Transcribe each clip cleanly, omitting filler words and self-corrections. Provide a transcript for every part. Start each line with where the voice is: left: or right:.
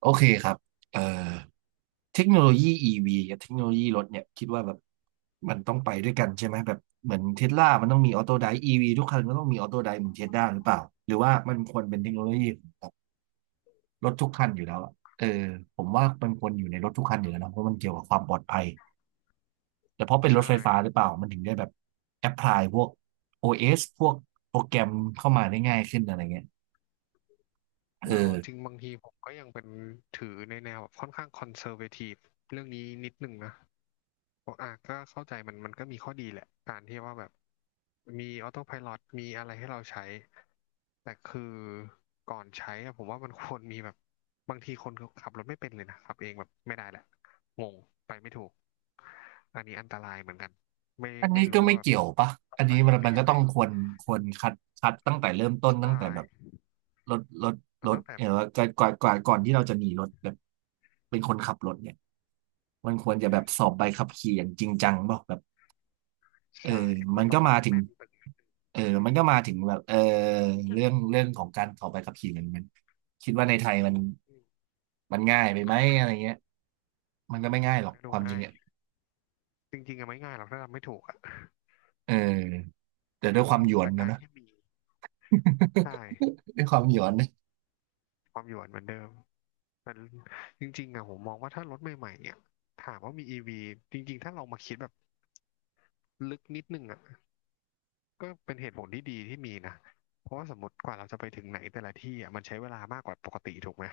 right: โอเคครับเอ่อเทคโนโลยีอีวีกับเทคโนโลยีรถเนี่ยคิดว่าแบบมันต้องไปด้วยกันใช่ไหมแบบเหมือนเทสลามันต้องมีออโต้ได EV ทุกคันก็ต้องมีออโต้ไดเหมือนเทสลาหรือเปล่าหรือว่ามันควรเป็นเทคโนโลยีของรถทุกคันอยู่แล้วอะเออผมว่ามันควรอยู่ในรถทุกคันอยู่แล้วนะเพราะมันเกี่ยวกับความปลอดภัยแต่เพราะเป็นรถ
left: ใช่
right: ไฟฟ้าหรือเปล่ามันถึงได้แบบแอพพลายพวกโอ s พวกโปรแกรมเข้ามาได้ง่ายขึ้นอะไรเงี้ยเอ
left: แต่เอา
right: อ
left: จริงบางทีผมก็ยังเป็นถือในแนวแบบค่อนข้างคอนเซอร์เวทีฟเรื่องนี้นิดหนึ่งนะบอกอ่ะก็เข้าใจมันก็มีข้อดีแหละการที่ว่าแบบมีออโต้ไพลอตมีอะไรให้เราใช้ แต่คือก่อนใช้อะผมว่ามันควรมีแบบบางทีคนขับรถไม่เป็นเลยนะขับเองแบบไม่ได้แหละงงไปไม่ถูกอันนี้อันตรายเหมือนกันไม่
right: อัน
left: ไม่
right: นี้ก็
left: รู้
right: ไม่
left: ว่าแบบ
right: เกี่ยวปะ
left: ต้อ
right: อั
left: ง
right: น
left: ไป
right: นี้มัน
left: หรื
right: มั
left: อ
right: น
left: ยั
right: ก็
left: งไง
right: ต้องควรควรคัดคัดตั้งแต่เริ่มต้นตั้ง
left: ใช่
right: แต่แบบรถรถ
left: มั
right: ร
left: น
right: ถ
left: ตั้งแต่
right: เออ
left: แบบ
right: ก่อนที่เราจะมีรถแบบเป็นคนขับรถเนี่ยมันควรจะแบบสอบใบขับขี่อย่างจริงจังป่ะแบบเออ
left: ใช่ มั
right: มั
left: น
right: น
left: ต้อ
right: ก็
left: งมัน
right: มา
left: ต้อง
right: ถึง
left: แน่นไป
right: เออมันก็มาถึงแบบเออ
left: อื
right: เรื่อง
left: ม
right: เรื่องของการสอบใบขับขี่มันคิดว่าในไทยมันง่ายไปไหมอะไรเงี้ยมันก็ไม่ง่าย
left: มั
right: หร
left: น
right: อก
left: ก็ดู
right: ความจริ
left: ง่า
right: ง
left: ย
right: อ่ะ
left: จริงๆอะไม่ง่ายหรอกถ้าทำไม่ถูกอะ
right: เออแต่ด้
left: อื
right: วยค
left: ม
right: วามหยวน
left: แต่การ
right: นะ
left: ที่มีใช่
right: ด้วยความหย้อนนะ
left: ความหยวนเหมือนเดิมแต่จริงๆอะผมมองว่าถ้ารถใหม่ๆเนี่ยถามว่ามีอีวีจริงๆถ้าเรามาคิดแบบลึกนิดนึงอะ ก็เป็นเหตุผลที่ดีที่มีนะ เพราะว่าสมมติกว่าเราจะไปถึงไหนแต่ละที่อ่ะมันใช้เวลามากกว่าปกติถูกไหม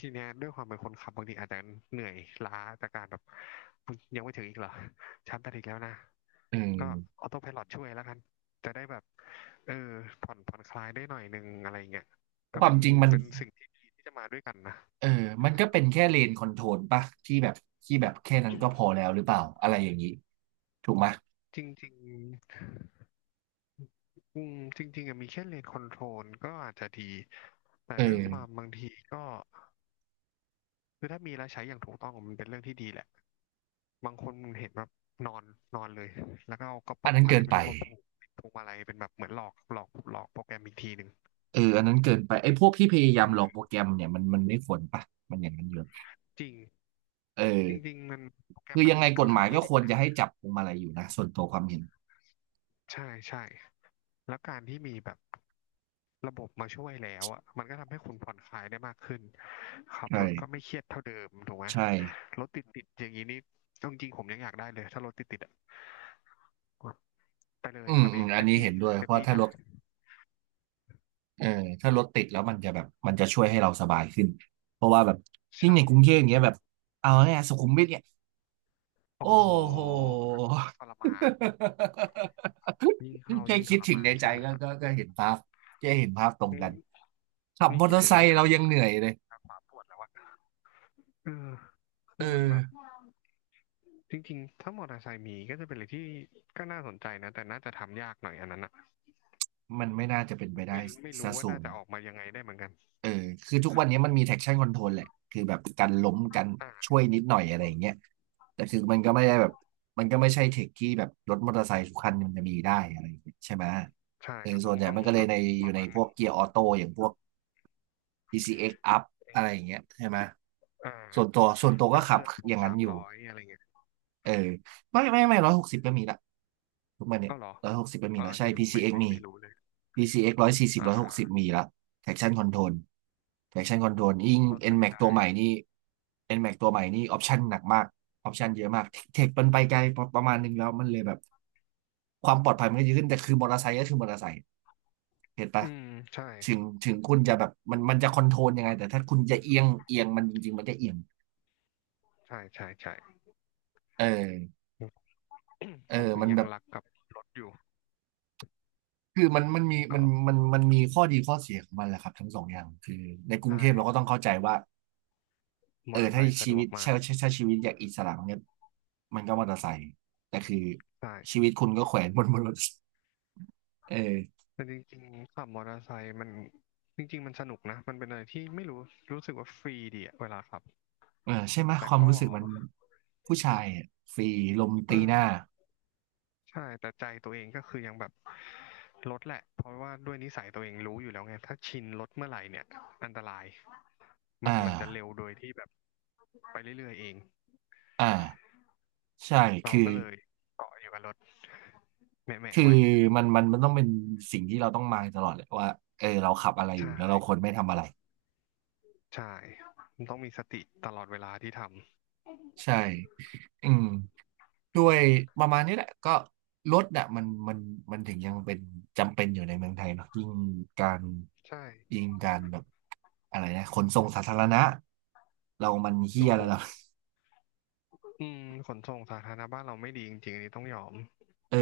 left: ทีเนี้ยด้วยความเป็นคนขับบางทีอาจจะเหนื่อยล้าจากการแบบมึงยังไม่ถึงอีกเหรอฉันไปถึงแล้วนะ
right: เออ
left: ก็ออโต้ไพลอตช่วยแล้วกันจะได้แบบเออผ่อนผ่อนคลายได้หน่อยนึงอะไรเงี้ยก็
right: ควา
left: เป็
right: ม
left: น
right: จริงมัน
left: เป็นสิ่งที่ดีที่จะมาด้วยกันนะ
right: เออมันก็เป็นแค่เลนคอนโทรลปะที่แบบที่แบบแค่นั้นก็พอแล้วหรือเปล่าอะไรอย่างนี้ถูกไหม
left: จริงๆอืมจริงๆอะมีแค่เลนคอนโทรลก็อาจจะดีแต่
right: เ
left: ด้วยความ
right: ออ
left: บางทีก็ คือถ้ามีแล้วใช้อย่างถูกต้องมันเป็นเรื่องที่ดีแหละบางคนเห็นแบบนอนนอนเลยแล้วก็เอากระ
right: อั
left: ป๋
right: น
left: อง
right: นั้น
left: อะ
right: เกิ
left: ไร
right: น
left: ไม่
right: ไป
left: รู้มาผูกพวงมาลัยเป็นแบบเหมือนหลอกโปรแกรมอีกทีหนึ่ง
right: อันนั้นเกินไปไอ้พวกที่พยายา
left: อื
right: มห
left: ม
right: ลอกโปรแกรมเนี่ยมันไม่ควรปะมันอย่างนั้นอยู่
left: จริง
right: เอ
left: จริง
right: อ
left: ๆมันโปรแกร
right: คื
left: ม
right: อ
left: มัน
right: ยังไงก
left: เขา
right: ฎหมาย
left: ทำไว้
right: ก็ค
left: ดี
right: วร
left: นะ
right: จะให้จับพวงมาลัยอยู่นะส่วนตัวความเห็น
left: ใช่ใช่แล้วการที่มีแบบระบบมาช่วยแล้วอ่ะมันก็ทำให้คุณผ่อนคลายได้มากขึ้นขับรถก็
right: ใช่
left: ไม่เครียดเท่าเดิมถูกไหม
right: ใช่
left: รถติดติดอย่างนี้นี่เอาจริงๆผมยังอยากได้เลยถ้ารถติดติดอ่ะ ไปเล
right: อื
left: ยค
right: ม
left: รับ
right: อื
left: เอ
right: ม
left: ง
right: อัน
left: เต็ม
right: นี้
left: ที่
right: เห็นด้วย
left: เต็
right: เพ
left: ม
right: ราะ
left: ที่
right: ถ้า
left: จ้ะ
right: ลด เออถ้ารถติดแล้วมันจะแบบมันจะช่วยให้เราสบายขึ้นเพราะว่าแบบยิ่ง
left: ช่า
right: ใน
left: ง
right: กรุงเทพอย่างเงี้ยแบบเอาเนี่ยสุขุมวิทเนี่ย
left: โอ้
right: โอ้
left: โห
right: โห
left: ทรมานยิ่งเข้า
right: แค่
left: ยิ่งท
right: คิด
left: ร
right: ถึง
left: มา
right: ใน
left: น
right: ใจ
left: เช่นนั้
right: ก็
left: นน่ะ
right: ก็ก็เห็นภาพแค่เห็นภาพตรงกัน
left: นี่
right: ขับ
left: นี่
right: มอ
left: คิ
right: เต
left: ด
right: อ
left: ถึ
right: ร์ไซ
left: งนี่
right: ค์
left: ขา
right: เรายั
left: ข
right: ง
left: วา
right: เหนื่อยเลย
left: ขาขวาปวดแล้วอะเออ
right: เอ
left: คื
right: อ
left: อมันแบบจริงๆถ้ามอเตอร์ไซค์มีก็จะเป็นอะไรที่ก็น่าสนใจนะแต่น่าจะทำยากหน่อยอันนั้นอะ
right: มันไม่น่าจะเป็นไป
left: ไม่
right: ได้
left: ไม่
right: ซะ
left: รู้ว่า
right: สู
left: น่า
right: ง
left: จะออกมายังไงได้เหมือนกัน
right: เออคือทุกวันนี้มันมี traction control แหละคือแบบกันล้มกัน
left: อ่า
right: ช่วยนิดหน่อยอะไรอย่างเงี้ยแต่คือมันก็ไม่ได้แบบมันก็ไม่ใช่เทคที่แบบรถมอเตอร์ไซค์ทุกคันมันจะมีได้อะไรอย่างเงี้ยใช่ไหม
left: ใช่
right: เออ
left: ก็
right: ส่
left: ต้อ
right: วน
left: ง
right: ใหญ่
left: ต้อง
right: มันก็เล
left: แบ
right: ย
left: บ
right: ในอ
left: ป
right: ยู่
left: ระ
right: ใน
left: มาณห
right: พ
left: นึ
right: วก
left: ง
right: เกียร์ออโต้อย่างพวก PCX Up
left: ไอ
right: อะไรอย่าง
left: ้
right: เงี้ยใช่ไหม
left: อ่
right: ส่วนตั
left: า
right: วส่วนตัวก็
left: ถ้าเค
right: ขับ
left: รื่องพว
right: อ
left: ก
right: ย่างนั้
left: สา
right: น
left: ม
right: อยู่
left: ร้อยอะไรเงี้ย
right: เออไม่ร้อยหกสิบก็มีละทุกมันเนี่ย
left: ก็เหรอ
right: ร้อยหกสิบก็มี
left: อ่า
right: ละ
left: อัน
right: ใช่
left: นี้ผมไม่
right: PCX
left: ไม่
right: มี
left: ไม่รู้เลย
right: PCX 140
left: อ่
right: ร้อยห
left: า
right: กสิบมีละ Traction Control Traction Control ยิ่ง
left: เข้าใจ
right: NMAX ตั
left: ได้
right: วใหม่นี่ NMAX ตัวใหม่นี่ Option หนักมาก Option เยอะมากเทคมันไปไกลประมาณนึงแล้วมันเลยแบบความปลอดภัยมันก็เยอะขึ้นแต่คือมอเตอร์ไซค์ก็คือมอเตอร์ไซค์เห็นปะ
left: อืมใช่
right: ถึงคุณจะแบบมันจะคอนโทรลยังไงแต่ถ้าคุณจะเอียงเอียงมันจริงๆมันก็เอียง
left: ใช่ใช่ใช่
right: เออเอ อ
left: ผมถึง
right: มัน
left: ยั
right: แบ
left: ง
right: บ
left: รักกับรถอยู่
right: คือมันมันมีมั
left: ก็
right: นมันมีข้อดีข้อเสียของมันแหละครับทั้งสองอย่างในกรุง
left: ใช่
right: เทพเราก็ต้องเข้าใจว่า
left: ม
right: เอ
left: อ
right: อ
left: เตอร์ไซ
right: ถ้า
left: ค์สะ
right: ชี
left: ดว
right: วิต
left: กมา
right: ใช่
left: ก
right: ใช่ใช่ชีวิตอยากอิสระเนี่ยมันก็มอเตอร์ไซค์แต่คือ
left: ใช่
right: ชีวิตคุณก็แขวนบนรถ เออ
left: แต่จริงๆขับมอเตอร์ไซค์มันจริงๆมันสนุกนะมันเป็นอะไรที่ไม่รู้รู้สึกว่าฟรีดีอะเวลาขับ
right: เออใช่ไหม
left: แต่
right: ความ
left: ก็
right: รู้สึกมันผู้ชายอะฟรีลม
left: เออ
right: ตีหน้า
left: ใช่แต่ใจตัวเองก็คือยังแบบรถแหละเพราะว่าด้วยนิสัยตัวเองรู้อยู่แล้วไงถ้าชินรถเมื่อไหร่เนี่ยอันตรายมัน
right: อ่า
left: มันจะเร็วโดยที่แบบไปเรื่อยๆเอง
right: อ่าใช่
left: เรา
right: คือ
left: ก็เลยเกาะอยู่กับรถแหมะ
right: คื
left: ๆ
right: อ
left: ไว้
right: มันต้องเป็นสิ่งที่เราต้องมายตลอดแหละว่าเออเราขับอะไรอยู่
left: ใช่
right: แล้วเราควรไม่ทำอะไร
left: ใช่ มันต้องมีสติตลอดเวลาที่ทำ
right: ใช่อืม ด้วยประมาณนี้แหละก็รถน่ะมันถึงยังเป็นจำเป็นอยู่ในเมืองไทยเนาะยิ่งการ
left: ใช่
right: ยิ่งการแบบอะไรนะขนส่งสาธารณะเรามันเฮี้ย
left: โอ้โห
right: แล้วเรา
left: อืมขนส่งสาธารณะบ้านเราไม่ดีจริงๆอันนี้ต้องยอม
right: เออ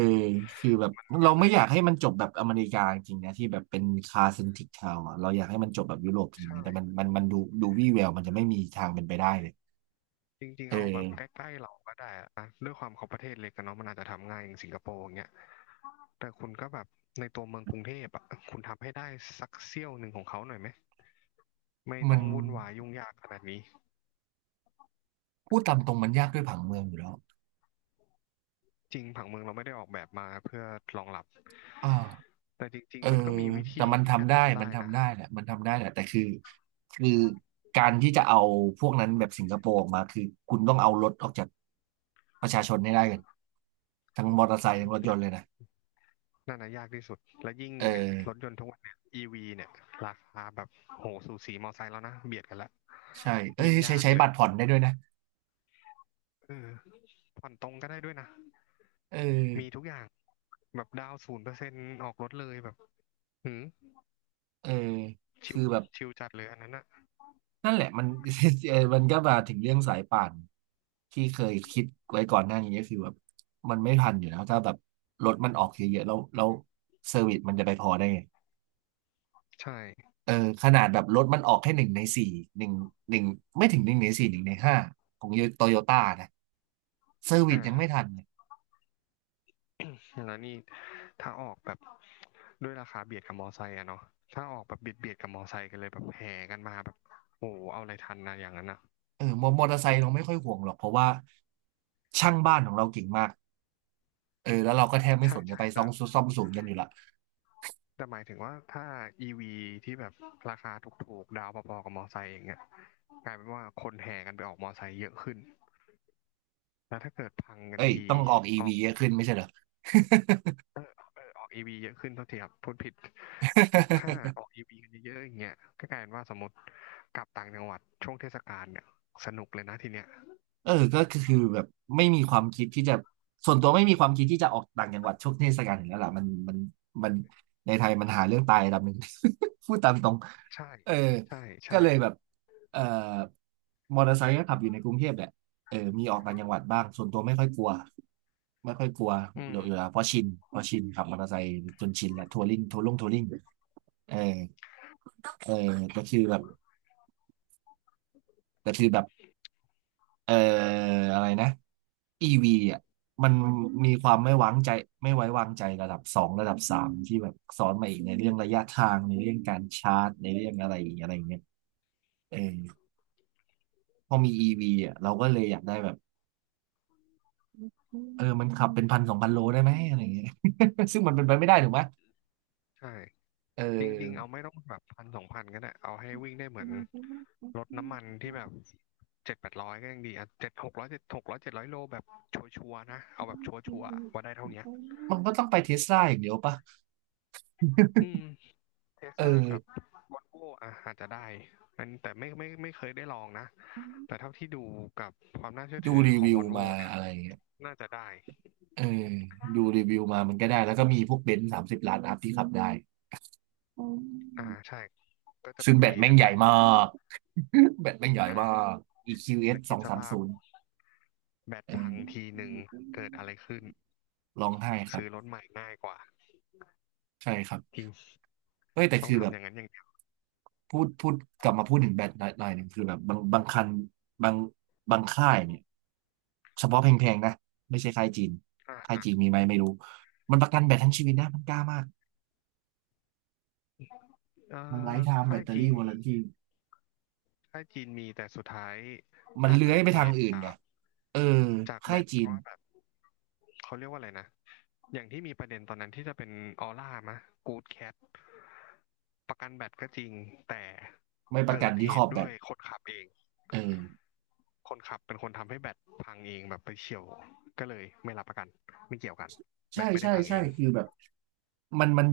right: คือแบบเรา
left: ก็เล
right: ไม่
left: ย
right: อยากให้มันจบแบบอเมริกาจริงๆนะที่แบบเป็นคาร์เซนทริกทาวอะเราอยากให้มันจบแบบยุโรปจริงๆ
left: ใช่
right: นะแต่มันดูวี่แววมันจะไม่มีทางเป็นไปได้เลย
left: จริง
right: เอ
left: ๆ
right: อ
left: เอาแบบใกล้ๆเราก็ได้อะนะด้วยความเขาประเทศเล็กกันเนาะมันอาจจะทำง่ายอย่างสิงคโปร์อย่างเงี้ยแต่คุณก็แบบในตัวเมืองกรุงเทพอ่ะคุณทำให้ได้สักเสี้ยวหนึ่งของเขาหน่อยไหมไม่
right: มั
left: ต้
right: น
left: องวุ่นวายยุ่งยากขนาดนี้
right: พูดตามตรงมันยากด้วยผังเมืองอยู่แล้ว
left: จริงผังเมืองเราไม่ได้ออกแบบมาเพื่อรองรับ
right: อ่า
left: แต่จริง
right: เออ
left: ๆมันก็มีวิ
right: แต่
left: ธี
right: มัน
left: ที่จะ
right: ทำได้
left: ทำ
right: มั
left: ได้
right: น
left: นะ
right: ทำได้แหละมันทำได้แหละแต่คือการที่จะเอาพวกนั้นแบบสิงคโปร์ออกมาคือคุณต้องเอารถออกจากประชาชนให้ได้กันทั้งมอเตอร์ไซค์ทั้งรถยนต์เลยนะ
left: นั่นนะยากที่สุดแล้วยิ่ง
right: เออ
left: เนี่ยรถยนต์ทุกวันเนี่ย EV เนี่ยราคาแบบโหสูสีมอไซค์แล้วนะเบียดกันละ
right: ใช่เอ้ย
left: ยิ่ง
right: ใช้
left: ยาก
right: ใช้
left: เล
right: บั
left: ย
right: ตรผ่อนได้ด้วยนะ
left: เออผ่อนตรงก็ได้ด้วยนะ
right: เออ
left: มีทุกอย่างแบบดาว0%ออกรถเลยแบบหืม
right: เออ
left: ชิ
right: คื
left: ว
right: อแบบ
left: ชิวจัดเลยอันนั้นอะ
right: นั่นแหละมัน เออมันก็มาถึงเรื่องสายป่านที่เคยคิดไว้ก่อนหน้านี้ก็คือแบบมันไม่ทันอยู่แล้วถ้าแบบรถมันออกเยอะๆแล้วเซอร์วิสมันจะไปพอได้ไง
left: ใช่
right: เออขนาดแบบรถมันออกแค่หนึ่งในสี่หนึ่งหนึ่งไม่ถึงหนึ่งในสี่หนึ่งในห้าของโตโยต้านะเซอร์วิสยังไม่
left: อ่า
right: ทันเลย
left: แล้วนี่ถ้าออกแบบด้วยราคาเบียดกับมอไซค์อะเนาะถ้าออกแบบเบียดกับมอไซค์กันเลยแบบแห่กันมาแบบโอ้โหเอาอะไรทันนะอย่างนั้นอะ
right: เออมอเตอร์ไซค์เราไม่ค่อยห่วงหรอกเพราะว่าช่างบ้านของเราเก่งมากเออแล้วเราก็แทบไม่
left: ใช่
right: สนจะ
left: ใช่
right: ไปซ่อ
left: แต่
right: มซ่อมศูนย์กันอยู่ละ
left: แต่หมายถึงว่าถ้า EV ที่แบบราคาถูกๆดาวพอๆกับมอไซค์อย่างเงี้ยกลายเป็นว่าคนแห่กันไปออกมอไซค์เยอะขึ้นแล้วถ้าเกิดพังกั
right: เอ้
left: น
right: ย
left: ที
right: ต้องออกอี
left: ออ
right: วี
left: ก
right: ขึ้นไม่ใช่เหรอ
left: เออเออออก EV เยอะขึ้นเท่าทีครับพูดผิดถ้า ออก EV กันเยอะๆอย่างเงี้ยก็กลายเป็นว่าสมมติกลับต่างจังหวัดช่วงเทศกาลเนี่ยสนุกเลยนะทีเนี้ย
right: เออก็คือแบบไม่มีความคิดที่จะส่วนตัวไม่มีความคิดที่จะออกต่างจังหวัดช่วงเทศกาลอยู่แล้วล่ะมันในไทยมันหาเรื่องตายระดับหนึ่ง พูดตามตรง
left: ใช่
right: เออ
left: ใช่
right: ก็
left: ใช่
right: เลยแบบเอ่อมอเตอร์ไซค์ก็ขับอยู่ในกรุงเทพแหละเออมีออกต่างจังหวัดบ้างส่วนตัวไม่ค่อยกลัว
left: อื
right: อยู่
left: ม
right: อยู่แล้วเพราะชินขับมอเตอร์ไซค์จนชินแหละทัวริงเออเออแต่คือแบบแต่คือแบบ เอ่ออะไรนะ EV อ่ะมันมีความไม่ไว้วางใจระดับสองระดับสามที่แบบซ้อนมาอีกในเรื่องระยะทางในเรื่องการชาร์จในเรื่องอะไรอะไรเงี้ยเออพอมี EV อ่ะเราก็เลยอยากได้แบบเออมันขับเป็นพันสองพันโลได้ไหมอะไรเงี้ย ซึ่งมันเป็นไปไม่ได้ถูกไหม
left: ใช่
right: เ
left: จริงๆ
right: ออ
left: เอาไม่ต้องแบบพันสองพันก็ได้เอาให้วิ่งได้เหมือนรถน้ำมันที่แบบเจ็ดแปดร้อยก็ยังดีอ่ะเจ็ดหกร้อยเจ็ดหกร้อยเจ็ดร้อยโลแบบชัวร์ๆนะ เอาแบบชัวร์ๆว่าได้เท่าเนี้ย
right: มันก็ต้องไปเทสลาอย่างเดียวปะ
left: อืมเท
right: เอ
left: ส
right: อ
left: ลากับวอลโวอ่ะอาจจะได้อันแต่ไม่เคยได้ลองนะ แต่เท่าที่ดูกับความน่าเชื่อ
right: ดู
left: ถือ
right: รี
left: ของ
right: วิ
left: ว
right: ว
left: อลโว
right: มา
left: เนี่ย
right: อะไรเงี้ย
left: น่าจะได้
right: เออดูรีวิวมามันก็ได้แล้วก็มีพวกเบนซ์30 ล้านอัพที่ขับได้
left: อ่าใช่ ก็จะ
right: ซึ่
left: เป็
right: ง
left: น
right: แบ
left: เว
right: ต
left: ย์
right: แม่ง
left: นั้น
right: ให
left: ไป
right: ญ่มาก แบตแม่งใหญ่
left: อ่
right: มา
left: า
right: ก EQS
left: แล้
right: ส
left: ว
right: ส
left: คิด
right: อง
left: ส
right: สาม
left: ภาพ
right: ศูนย์
left: แบต
right: เอ
left: พังที
right: อ
left: หนึ่งเกิดอะไรขึ้น
right: ร้องไห้ครับ
left: ซื้อรถใหม่ง่ายกว่า
right: ใช่ครับ
left: จริง
right: เฮ้ยแต่
left: ต้อ
right: คื
left: ง
right: อแบ
left: ทำ
right: บ
left: อย่างนั้นอย่างนี้
right: พูดกลับมาพูดถึงแบตหน่อยหนึ่งคือแบบบางคันบางบางค่ายเนี่ยเฉพาะแพงๆนะไม่ใช่ค่ายจีน
left: อ่า
right: ค่าย
left: อ่า
right: จีนมีไหมไม่รู้มันประกันแบตทั้งชีวิตนะมันกล้ามาก
left: เอ่
right: มันไล
left: อ
right: ฟ์ไทม์แบ
left: ค่า
right: ต
left: ย
right: เตอ
left: จีน
right: รี่ว a
left: มี
right: รันตี
left: ค่ายจีนมีแต่สุดท้าย
right: มัน
left: ถ้า
right: เลื้อย
left: เกิด
right: ไป
left: เห
right: ทาง
left: ตุ
right: อื่น
left: จา
right: ไง
left: ก
right: เออ
left: จากแบ
right: ค่าย
left: บเพ
right: จีน
left: ราะว่าแบบเขาเรียกว่าอะไรนะอย่างที่มีประเด็นตอนนั้นที่จะเป็นออร่ามะกู๊ดแคทประกันแบตก็จริงแต่
right: ไม่ประกั
left: เกิ
right: น
left: ด
right: ที่
left: เห
right: ครอ
left: ตุ
right: บแบ
left: ด้ว
right: ต
left: ยคนขับเอง
right: เออ
left: คนขับเป็นคนทำให้แบตพังเองแบบไปเฉี่ยวก็เลยไม่รับประกันไม่เกี่ยวกันแบ
right: ใช่
left: ตไม่ได้
right: ใช่
left: พังเอ
right: ใช่
left: ง
right: คือแบบมัน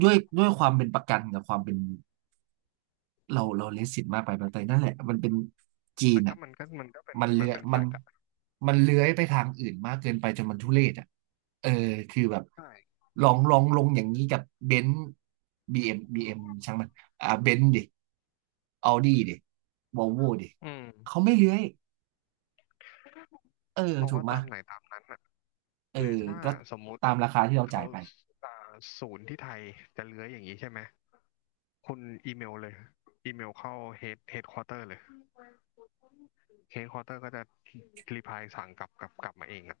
right: ด้วยความเป็นประกันกับความเป็น เราเลสิตมากไปบางทีนั่นแหละมันเป็นจีน
left: แต่ก็
right: อ่ะ
left: มันก็มันก็เป็น
right: มัน
left: มั
right: เลื้
left: น
right: อย
left: เป็นแฟ
right: มัน
left: กต์อะ
right: มันเลื้อยไปทางอื่นมากเกินไปจนมันทุเรศอ่ะเออคือแบบ
left: ใช่
right: ลองลงอย่างนี้กับเบนซ์บีเอ็มช่างมันอ่าเบนซ์ดิออดี้ดิวอลโวดิ
left: อืม
right: เขาไม่เลื้อยเออ
left: เขา
right: ถู
left: ก็
right: กไหม
left: ตา
right: ย
left: มไหนตามนั้นอ่ะ
right: เออ
left: หรือถ้า
right: ก็
left: สมมุติ
right: ตามราคาที่เรา
left: เขา
right: จ่ายไป
left: อ่าศูนย์ที่ไทยจะเลื้อยอย่างนี้ใช่ไหมคุณอีเมลเลยอีเมลเข้าเฮดควอเตอร์เลยเฮดควอเตอร์ก็จะรีพายสั่งกลับมาเองอ่ะ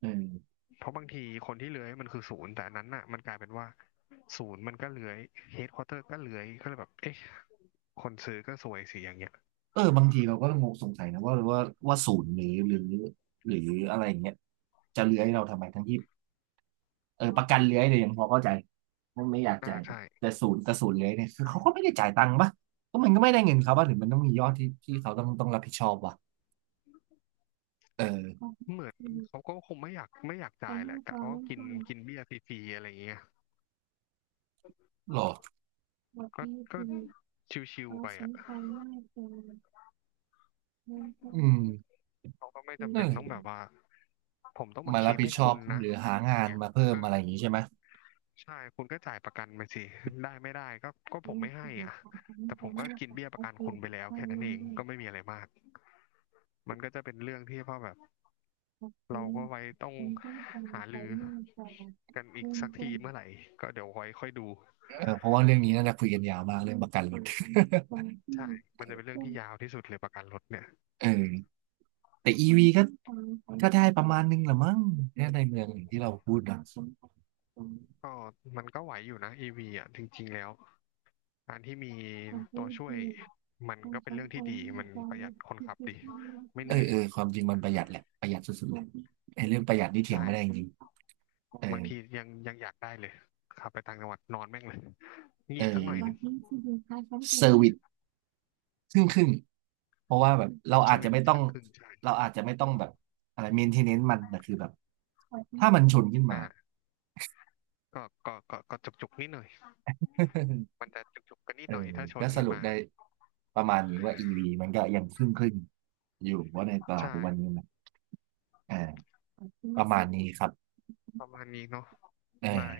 right: เออ
left: เพราะบางทีคนที่เลื้อยมันคือศูนย์แต่อันนั้นอ่ะมันกลายเป็นว่าศูนย์มันก็เลื้อยเฮดควอเตอร์ก็เลื้อยก็เลยแบบเอ๊ะคนซื้อก็สวยสิอย่างเงี้ย
right: เออบางทีเราก็งงสงสัยนะว่าศูนย์หรืออะไรอย่างเงี้ยจะเลื้อยเราทำไมทั้งที่ เออประกันเลื้อยเนี่ยยังพอเข้าใจว่าไม่อยาก
left: อ่า
right: จ่าย
left: ใช่
right: แต่ศูนย์เลื้อยเนี่ยคือเขาก็ไม่ได้จ่ายตังค์ปะก็มันก็ไม่ได้เงินเขาป่ะหรือมันต้องมียอดที่เขาต้องรับผิดชอบวะเออ
left: เหมือนเขาก็คงไม่อยากจ่ายแหละกะว่ากินกินเบี้ยฟรีๆอะไรอย่างเงี้ย
right: หรอ
left: ก็ก็ชิวๆไปอ่ะ
right: อืม
left: เขาก็ไม่จำ
right: นั่
left: เป็
right: น
left: น
right: แหละ
left: ต้องแบบว่าผมต้องมา
right: มา
left: เคล
right: รับ
left: ม
right: ผิด
left: ให้
right: ชอ
left: คุ
right: บ
left: ณนะ
right: หรือหา
left: อย่าง
right: งาน
left: เงี้ย
right: มาเพิ่
left: เอ
right: มอะไร
left: อ
right: อย่างงี้ใช่ไหม
left: ใช่คุณก็จ่ายประกันไปสิได้ไม่ได้ก็ผมไม่ให้อ่ะแต่ผมก็กินเบี้ยประกันคุณไปแล้วแค่นั้นเองก็ไม่มีอะไรมากมันก็จะเป็นเรื่องที่พ่อแบบเราก็ไว้ต้องหารือกันอีกสักทีเมื่อไหร่ก็เดี๋ยวไว้ค่อยดู
right: เออเพราะว่าเรื่องนี้น่าจะคุยกันยาวมากเรื่องประกันรถ
left: ใช่มันจะเป็นเรื่องที่ยาวที่สุดเลยประกันรถเนี่ย
right: เออแต่อีวีก็ก็ได้ประมาณนึงละมั้งแค่ยในเมืองอย่างที่เราพูดนะ
left: ก็มันก็ไหวอยู่นะอีวีอ่ะจริงๆแล้ว การที่มีตัวช่วยมันก็เป็นเรื่องที่ดีมันประหยัดคนขับดีไม่
right: เอ
left: เหนื่
right: อ
left: อย
right: เออความจริงมันประหยัดแหละประหยัดสุดๆเลยไอ้เรื่องประหยัดนี่เถียง
left: ใช่
right: ไม่ได้จริง เอ
left: บา
right: อ
left: งทียังอยากได้เลยขับไปต่างจังหวัดนอนแม่งเลย
right: เ
left: งีบสักหน่อยหนึ่ง
right: ออเซอร์ r i วิสครึ่งครึ่งเพราะว่าแบบเรา
left: เซอ
right: อาจ
left: ร์
right: จะ
left: วิส
right: ไม่ต้อง
left: ก็ครึ่งใช่
right: เราอาจจะไม่ต้องแบบอะไรเมนเทนเนนมันแต่คือแบบถ้ามันชนขึ้นมา
left: อ่าก็จุกจุกนิดหน่อย มันจะจุกจุกกันนิด
right: เออ
left: หน่อยถ้าช
right: ก็
left: น
right: ส
left: ขึ้น
right: รุป
left: มา
right: ได้ประมาณนี้ว่า EV มันก็ยังครึ่งครึ่งอยู่ว่าในตลาด
left: ใช่
right: ทุกวันนี้นะอ่าประมาณนี้ครับ
left: ประมาณนี้เนาะ
right: เออ
left: ได้